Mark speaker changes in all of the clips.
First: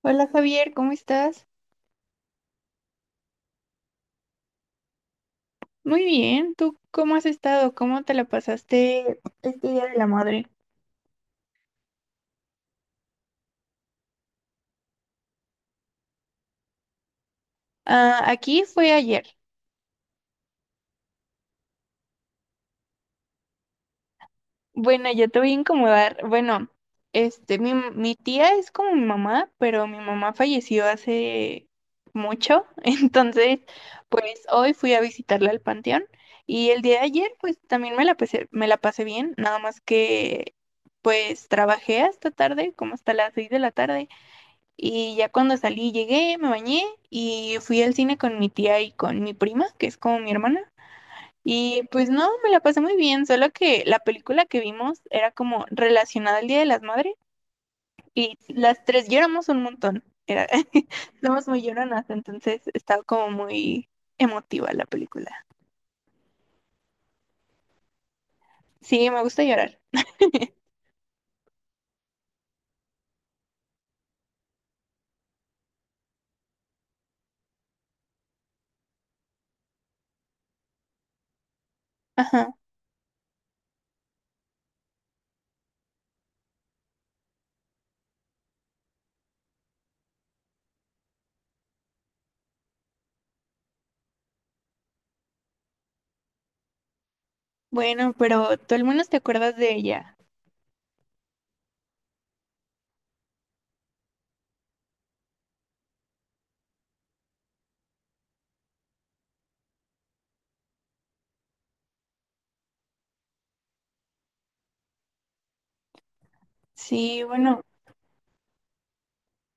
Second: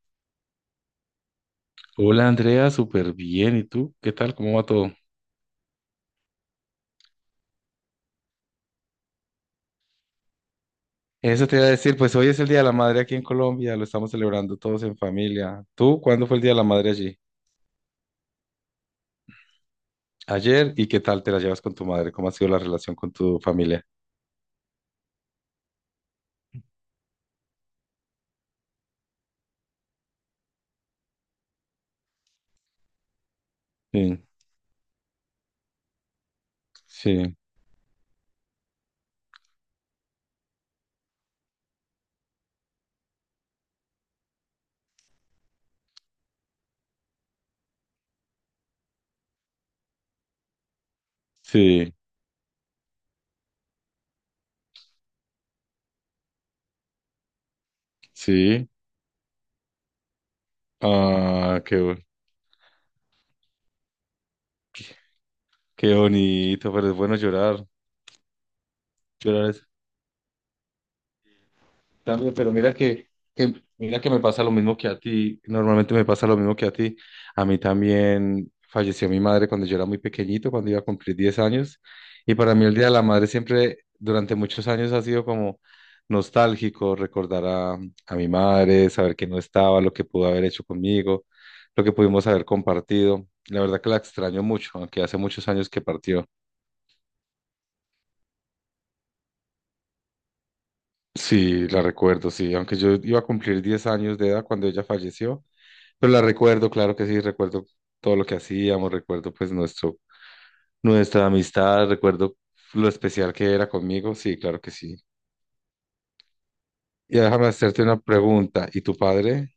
Speaker 1: Hola Javier, ¿cómo estás?
Speaker 2: Hola Andrea, súper bien. ¿Y tú? ¿Qué tal? ¿Cómo va todo?
Speaker 1: Muy bien, ¿tú cómo has estado? ¿Cómo te la pasaste este Día de la Madre?
Speaker 2: Eso te iba a decir, pues hoy es el Día de la Madre aquí en Colombia, lo estamos celebrando todos en familia. ¿Tú cuándo fue el Día de la Madre allí?
Speaker 1: Ah, aquí fue ayer.
Speaker 2: Ayer, ¿y qué tal te la llevas con tu madre? ¿Cómo ha sido la relación con tu familia?
Speaker 1: Bueno, yo te voy a incomodar. Bueno, mi tía es como mi mamá, pero mi mamá falleció hace mucho, entonces,
Speaker 2: Sí,
Speaker 1: pues hoy fui a visitarla al panteón y el día de ayer,
Speaker 2: sí,
Speaker 1: pues también me la pasé bien, nada más que, pues trabajé hasta tarde, como hasta las 6 de la tarde. Y ya cuando salí, llegué, me bañé y fui al cine con mi tía y con mi prima, que es como mi hermana. Y
Speaker 2: sí,
Speaker 1: pues no, me la pasé muy bien, solo que la película que vimos era como relacionada al Día de las Madres y
Speaker 2: sí.
Speaker 1: las tres lloramos un montón. Era, somos
Speaker 2: Ah,
Speaker 1: muy lloronas, entonces estaba como muy emotiva la película.
Speaker 2: qué bonito, pero es bueno llorar.
Speaker 1: Sí, me gusta
Speaker 2: Llorar es.
Speaker 1: llorar.
Speaker 2: También, pero mira que me pasa lo mismo que a ti. Normalmente me pasa lo mismo que a ti. A mí también falleció mi madre cuando yo era muy pequeñito, cuando iba a cumplir 10 años. Y
Speaker 1: Ajá.
Speaker 2: para mí el Día de la Madre siempre, durante muchos años, ha sido como nostálgico recordar a mi madre, saber que no estaba, lo que pudo haber hecho conmigo, lo que pudimos haber compartido. La verdad que la extraño mucho, aunque hace muchos años que partió.
Speaker 1: Bueno, pero tú al menos te acuerdas de ella.
Speaker 2: Sí, la recuerdo, sí. Aunque yo iba a cumplir 10 años de edad cuando ella falleció. Pero la recuerdo, claro que sí, recuerdo todo lo que hacíamos, recuerdo pues nuestra amistad, recuerdo lo especial que era conmigo, sí, claro que sí. Y
Speaker 1: Sí,
Speaker 2: déjame
Speaker 1: bueno.
Speaker 2: hacerte una pregunta, ¿y tu padre?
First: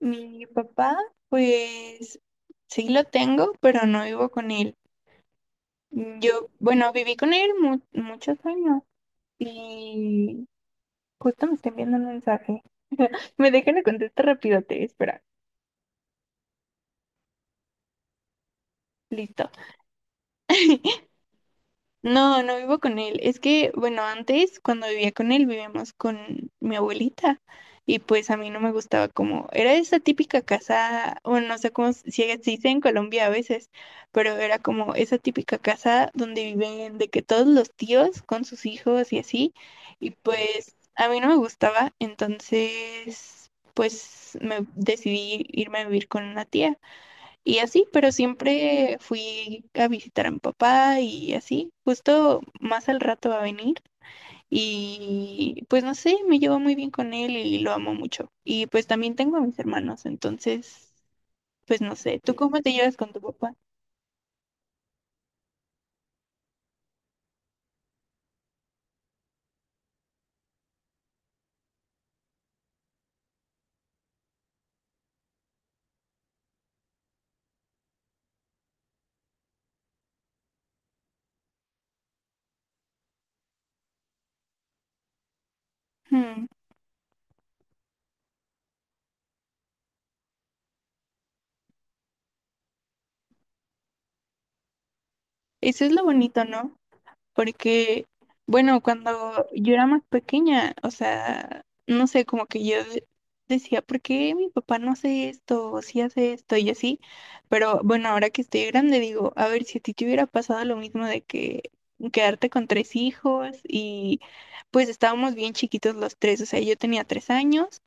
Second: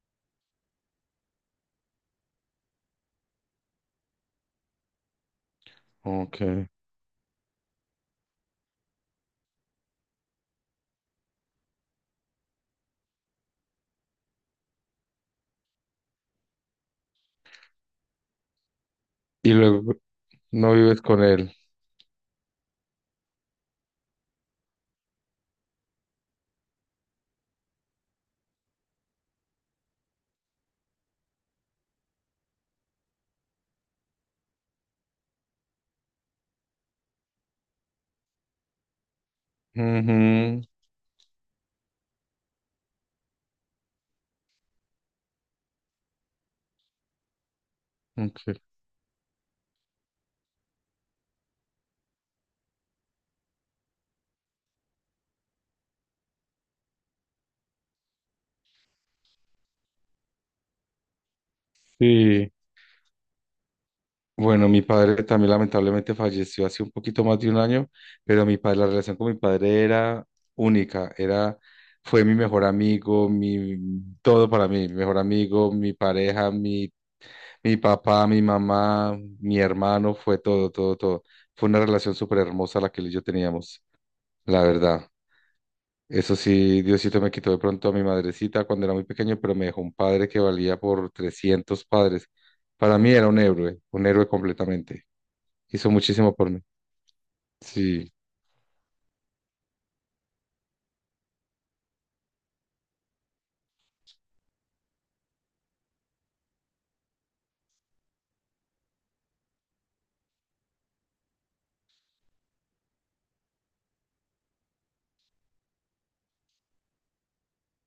Speaker 1: Mi papá, pues sí lo tengo, pero no vivo con él.
Speaker 2: Ok.
Speaker 1: Yo, bueno, viví con él muchos años y justo me está enviando un mensaje. Me dejan la contestar rápido, te espera. Listo.
Speaker 2: Y luego no vives con él.
Speaker 1: No, no vivo con él. Es que, bueno, antes cuando vivía con él vivíamos con mi abuelita y pues a mí no me gustaba como, era esa típica casa, bueno, no sé cómo se si se dice en Colombia a veces, pero era como esa típica casa donde viven de que todos los tíos con sus hijos y así, y
Speaker 2: Ujú,
Speaker 1: pues a mí no me gustaba, entonces pues me decidí irme a vivir con una tía. Y así, pero
Speaker 2: ok.
Speaker 1: siempre fui a visitar a mi papá y así. Justo más al rato va a venir y pues no sé, me llevo muy bien con él y lo amo mucho. Y pues también tengo a mis hermanos, entonces, pues no sé, ¿tú Mm.
Speaker 2: Sí.
Speaker 1: cómo te llevas con tu papá?
Speaker 2: Bueno, mi padre también lamentablemente falleció hace un poquito más de un año, pero mi padre, la relación con mi padre era única, era, fue mi mejor amigo, mi, todo para mí, mi mejor amigo, mi pareja, mi papá, mi mamá, mi hermano, fue todo, todo, todo. Fue una relación súper hermosa la que él y yo teníamos, la verdad. Eso
Speaker 1: Hmm.
Speaker 2: sí, Diosito me quitó de pronto a mi madrecita cuando era muy pequeño, pero me dejó un padre que valía por 300 padres. Para mí era un héroe completamente
Speaker 1: Eso
Speaker 2: hizo
Speaker 1: es lo
Speaker 2: muchísimo
Speaker 1: bonito,
Speaker 2: por mí.
Speaker 1: ¿no? Porque,
Speaker 2: Sí,
Speaker 1: bueno, cuando yo era más pequeña, o sea, no sé, como que yo decía, ¿por qué mi papá no hace esto? O sí hace esto y así. Pero bueno, ahora que estoy grande, digo, a ver, si a ti te hubiera pasado lo mismo de que quedarte con tres hijos y pues estábamos bien chiquitos los tres, o sea, yo tenía 3 años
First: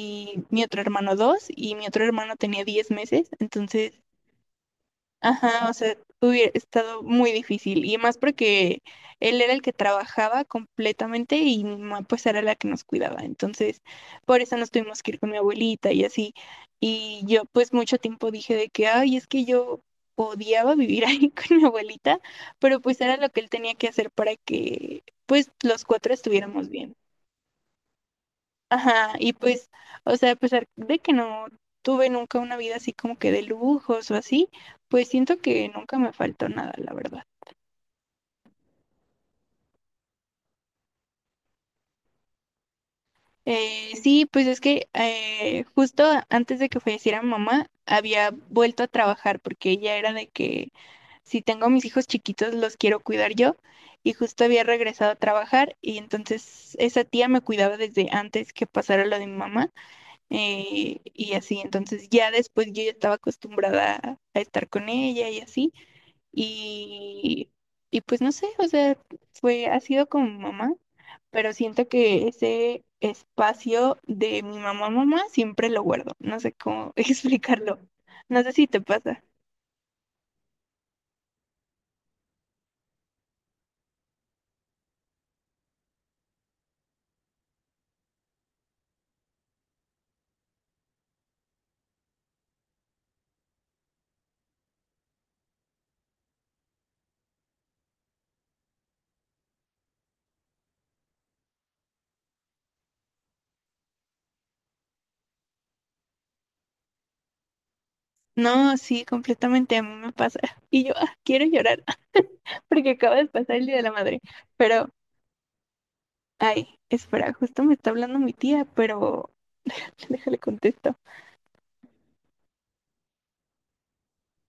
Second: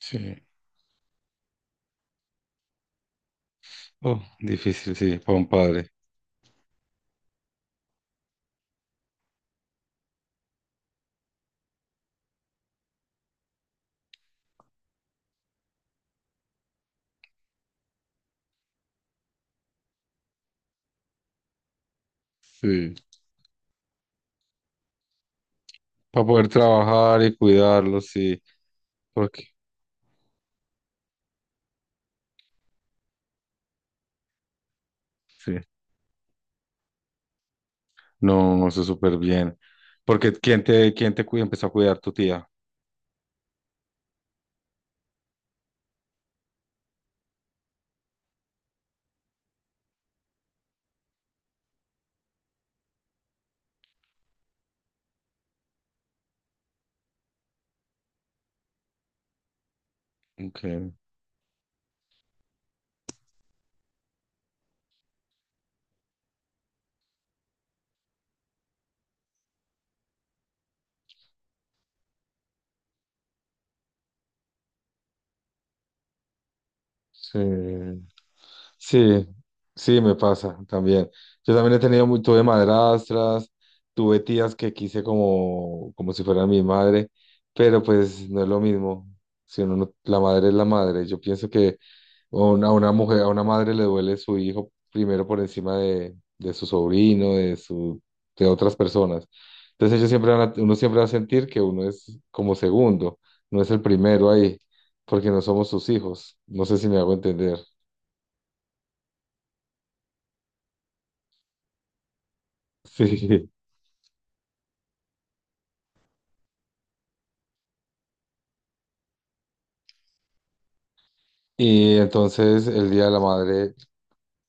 Speaker 2: sí.
Speaker 1: mi otro hermano dos y mi otro hermano tenía 10 meses, entonces
Speaker 2: Oh, difícil, sí, para un
Speaker 1: ajá, o
Speaker 2: padre.
Speaker 1: sea, hubiera estado muy difícil. Y más porque él era el que trabajaba completamente y mi mamá pues era la que nos cuidaba. Entonces, por eso nos tuvimos que ir con mi abuelita y así. Y yo pues mucho tiempo dije de que, ay, es que yo odiaba vivir ahí con mi abuelita, pero
Speaker 2: Sí,
Speaker 1: pues era lo que él tenía que hacer para que pues los cuatro
Speaker 2: para poder
Speaker 1: estuviéramos bien.
Speaker 2: trabajar y cuidarlo, sí.
Speaker 1: Ajá, y
Speaker 2: Porque,
Speaker 1: pues, o sea, a pesar de que no tuve nunca una vida así como que de lujos o así, pues siento
Speaker 2: sí,
Speaker 1: que nunca me faltó nada, la verdad.
Speaker 2: no, eso es súper bien. Porque, quién te cuida? Empezó a cuidar tu tía.
Speaker 1: Sí, pues es que justo antes de que falleciera mi mamá, había vuelto a trabajar porque ella era de que si tengo a mis hijos chiquitos los quiero cuidar yo y justo había regresado a trabajar y entonces esa tía me cuidaba desde antes que pasara lo de mi mamá
Speaker 2: Okay,
Speaker 1: y así, entonces ya después yo ya estaba acostumbrada a estar con ella y así, y, y pues no sé, o sea, fue, ha sido con mi mamá, pero siento que ese espacio de mi mamá, mamá, siempre lo guardo, no sé cómo
Speaker 2: sí.
Speaker 1: explicarlo, no sé si te pasa.
Speaker 2: Sí, sí, me pasa también. Yo también he tenido, tuve madrastras, tuve tías que quise como, como si fueran mi madre, pero pues no es lo mismo. Si uno la madre es la madre. Yo pienso que a una mujer, a una madre le duele su hijo primero por encima de su sobrino, de su, de otras personas. Entonces ellos siempre uno siempre va a sentir que uno es como segundo, no es el primero ahí, porque no somos sus hijos. No sé si me hago entender.
Speaker 1: No, sí, completamente a mí me pasa. Y yo, ah, quiero llorar porque acaba de
Speaker 2: Sí.
Speaker 1: pasar el Día de la Madre. Pero, ay, espera, justo me está hablando mi tía, pero déjale contesto.
Speaker 2: Y entonces el Día de la Madre,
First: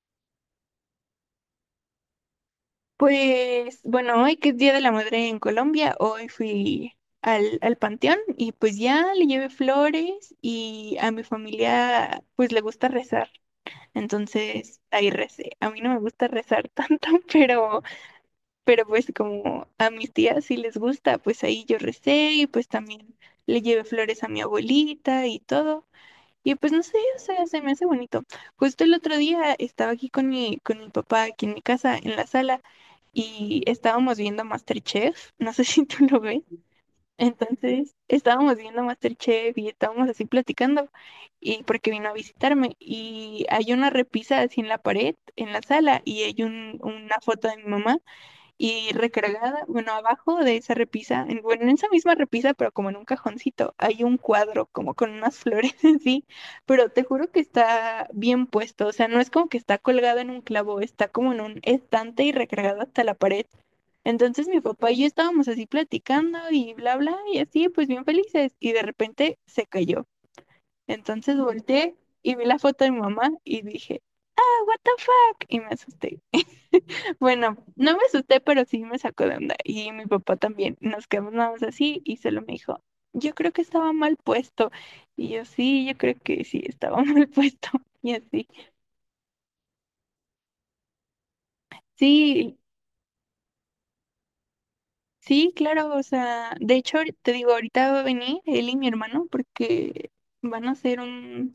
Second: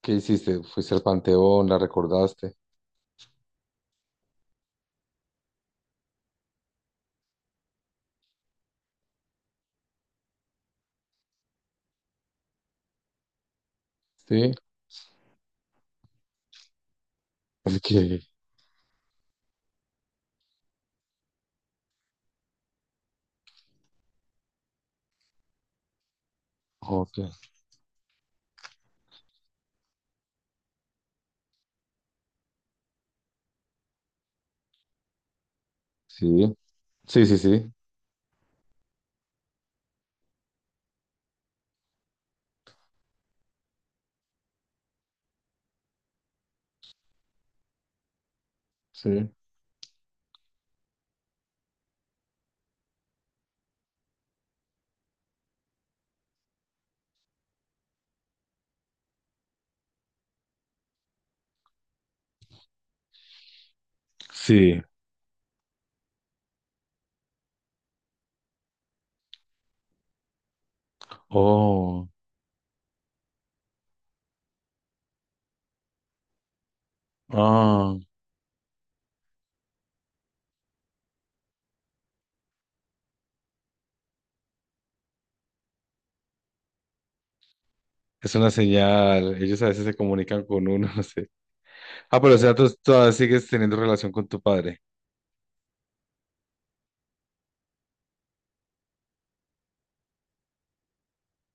Speaker 2: ¿qué hiciste? ¿Fuiste al panteón? ¿La recordaste?
Speaker 1: Pues bueno, hoy que es Día de la Madre en Colombia, hoy fui al panteón y pues ya le llevé flores y a mi familia pues le gusta rezar,
Speaker 2: Sí.
Speaker 1: entonces ahí recé. A mí no me gusta rezar tanto,
Speaker 2: ¿Por qué?
Speaker 1: pero pues como a mis tías sí les gusta, pues ahí yo recé y pues también le llevé flores a mi abuelita y todo. Y pues no sé, o
Speaker 2: Ok.
Speaker 1: sea, se me hace bonito. Justo el otro día estaba aquí con mi papá, aquí en mi casa, en la sala y estábamos viendo MasterChef, no sé si tú lo ves,
Speaker 2: Sí. Sí, sí, sí.
Speaker 1: entonces estábamos viendo MasterChef y estábamos así platicando, y porque vino a visitarme, y hay una repisa así en la pared, en la sala, y hay una foto de mi mamá, y
Speaker 2: Sí.
Speaker 1: recargada, bueno, abajo de esa repisa, en, bueno, en esa misma repisa, pero como en un cajoncito, hay un cuadro como con unas flores así, pero te juro que está bien puesto, o sea, no es como que está colgado en un clavo, está como en un estante y recargado hasta la pared. Entonces mi
Speaker 2: Sí.
Speaker 1: papá y yo estábamos así platicando y bla, bla, y así, pues bien felices, y de repente se cayó. Entonces volteé
Speaker 2: Oh.
Speaker 1: y vi la foto de mi mamá y dije, ah, what the fuck, y me asusté. Bueno, no
Speaker 2: Ah.
Speaker 1: me asusté, pero sí me sacó de onda. Y mi papá también. Nos quedamos nada más así y solo me dijo, yo creo que estaba mal puesto. Y yo, sí, yo creo que sí, estaba mal puesto. Y
Speaker 2: Es
Speaker 1: así.
Speaker 2: una señal. Ellos a veces se comunican con uno, no sé. Ah, pero o sea,
Speaker 1: Sí,
Speaker 2: tú todavía sigues teniendo relación con tu padre.
Speaker 1: sí, claro. O sea, de hecho, te digo, ahorita va a venir él y mi hermano porque van a hacer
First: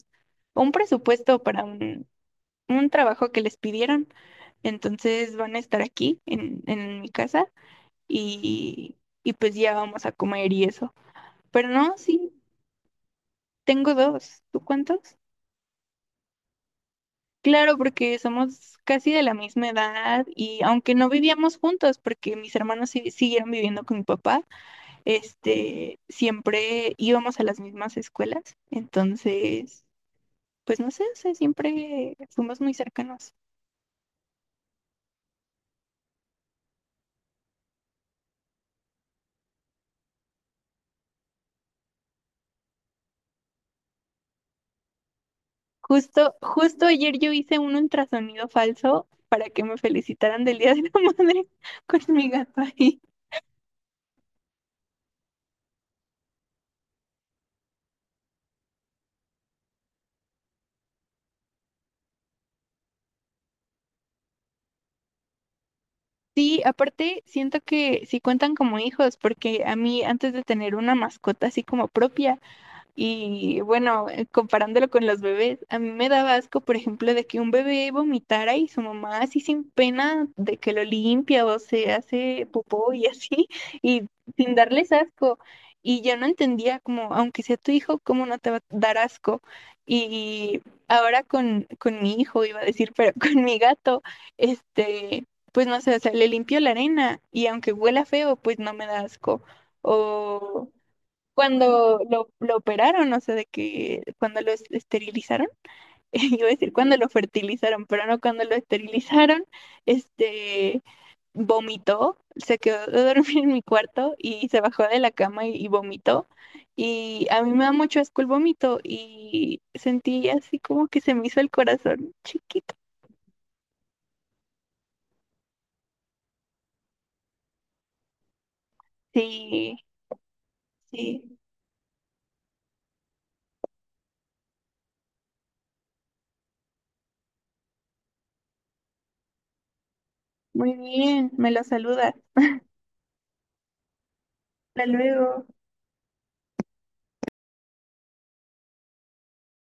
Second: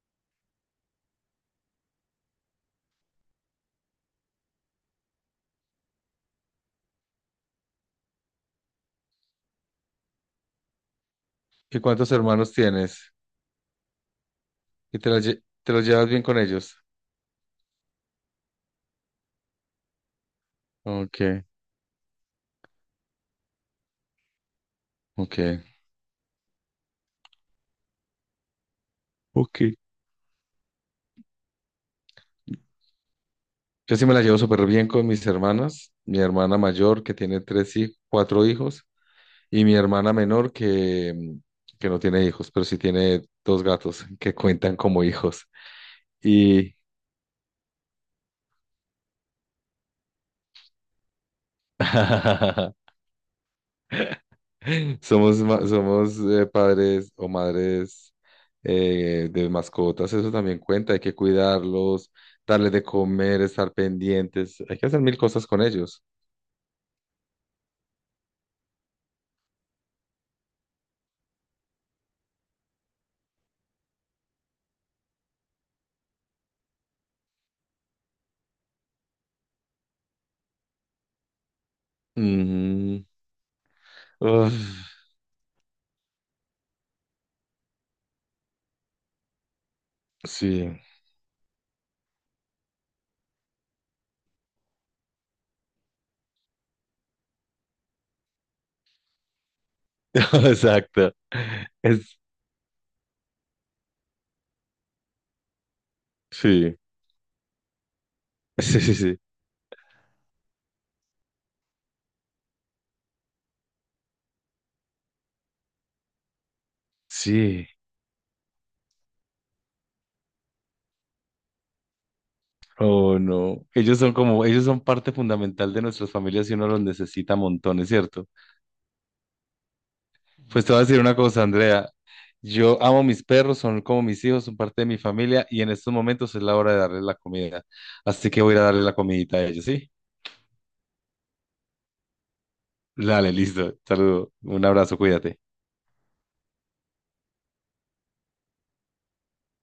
Speaker 1: un presupuesto para un trabajo que les pidieron. Entonces van a estar aquí en mi casa y, y pues ya vamos a comer y eso. Pero
Speaker 2: ¿Y
Speaker 1: no,
Speaker 2: cuántos
Speaker 1: sí,
Speaker 2: hermanos tienes?
Speaker 1: tengo dos. ¿Tú
Speaker 2: ¿Y
Speaker 1: cuántos?
Speaker 2: te, te los llevas bien con ellos?
Speaker 1: Claro, porque somos casi de la misma edad y aunque no
Speaker 2: Ok,
Speaker 1: vivíamos juntos, porque mis hermanos siguieron viviendo con mi papá,
Speaker 2: ok.
Speaker 1: este, siempre íbamos a las mismas escuelas.
Speaker 2: Ok.
Speaker 1: Entonces, pues no sé, o sea, siempre fuimos muy cercanos.
Speaker 2: Yo sí me la llevo súper bien con mis hermanas. Mi hermana mayor, que tiene tres hijos, cuatro hijos. Y mi hermana menor que, que no tiene hijos, pero sí tiene dos gatos que cuentan como hijos.
Speaker 1: Justo,
Speaker 2: Y
Speaker 1: justo ayer yo hice un ultrasonido falso para que me felicitaran del Día de la Madre con mi gato ahí.
Speaker 2: somos padres o madres de mascotas, eso también cuenta, hay que cuidarlos, darles de comer, estar pendientes, hay que hacer mil cosas con ellos.
Speaker 1: Sí, aparte siento que sí cuentan como hijos, porque a mí antes de tener una mascota así como propia, y bueno, comparándolo con los bebés, a mí me daba asco, por ejemplo, de que un bebé vomitara y su mamá así sin pena de que lo limpia o se hace popó
Speaker 2: Ujú.
Speaker 1: y así, y sin darles
Speaker 2: Uf,
Speaker 1: asco. Y yo no entendía como, aunque sea tu hijo, ¿cómo no te va a dar asco? Y
Speaker 2: sí,
Speaker 1: ahora con mi hijo, iba a decir, pero con mi gato, este, pues no sé, o sea, le limpio la arena y aunque huela feo, pues no me da asco. O
Speaker 2: exacto.
Speaker 1: cuando
Speaker 2: Es,
Speaker 1: lo operaron, o sea, de que cuando lo esterilizaron, iba a decir
Speaker 2: sí,
Speaker 1: cuando lo fertilizaron, pero no cuando lo
Speaker 2: sí, sí, sí.
Speaker 1: esterilizaron, este, vomitó, se quedó a dormir en mi cuarto y se bajó de la cama y vomitó. Y a mí me
Speaker 2: Sí.
Speaker 1: da mucho asco el vómito y sentí así como que se me hizo el corazón chiquito.
Speaker 2: Oh, no. Ellos son como, ellos son parte fundamental de nuestras familias y uno los necesita montones, ¿cierto?
Speaker 1: Sí,
Speaker 2: Pues te voy a decir una
Speaker 1: sí,
Speaker 2: cosa, Andrea. Yo amo mis perros, son como mis hijos, son parte de mi familia y en estos momentos es la hora de darles la comida. Así que voy a ir a darle la comidita a ellos, ¿sí?
Speaker 1: muy bien, me lo saludas.
Speaker 2: Dale, listo. Saludo. Un
Speaker 1: Hasta
Speaker 2: abrazo, cuídate.
Speaker 1: luego.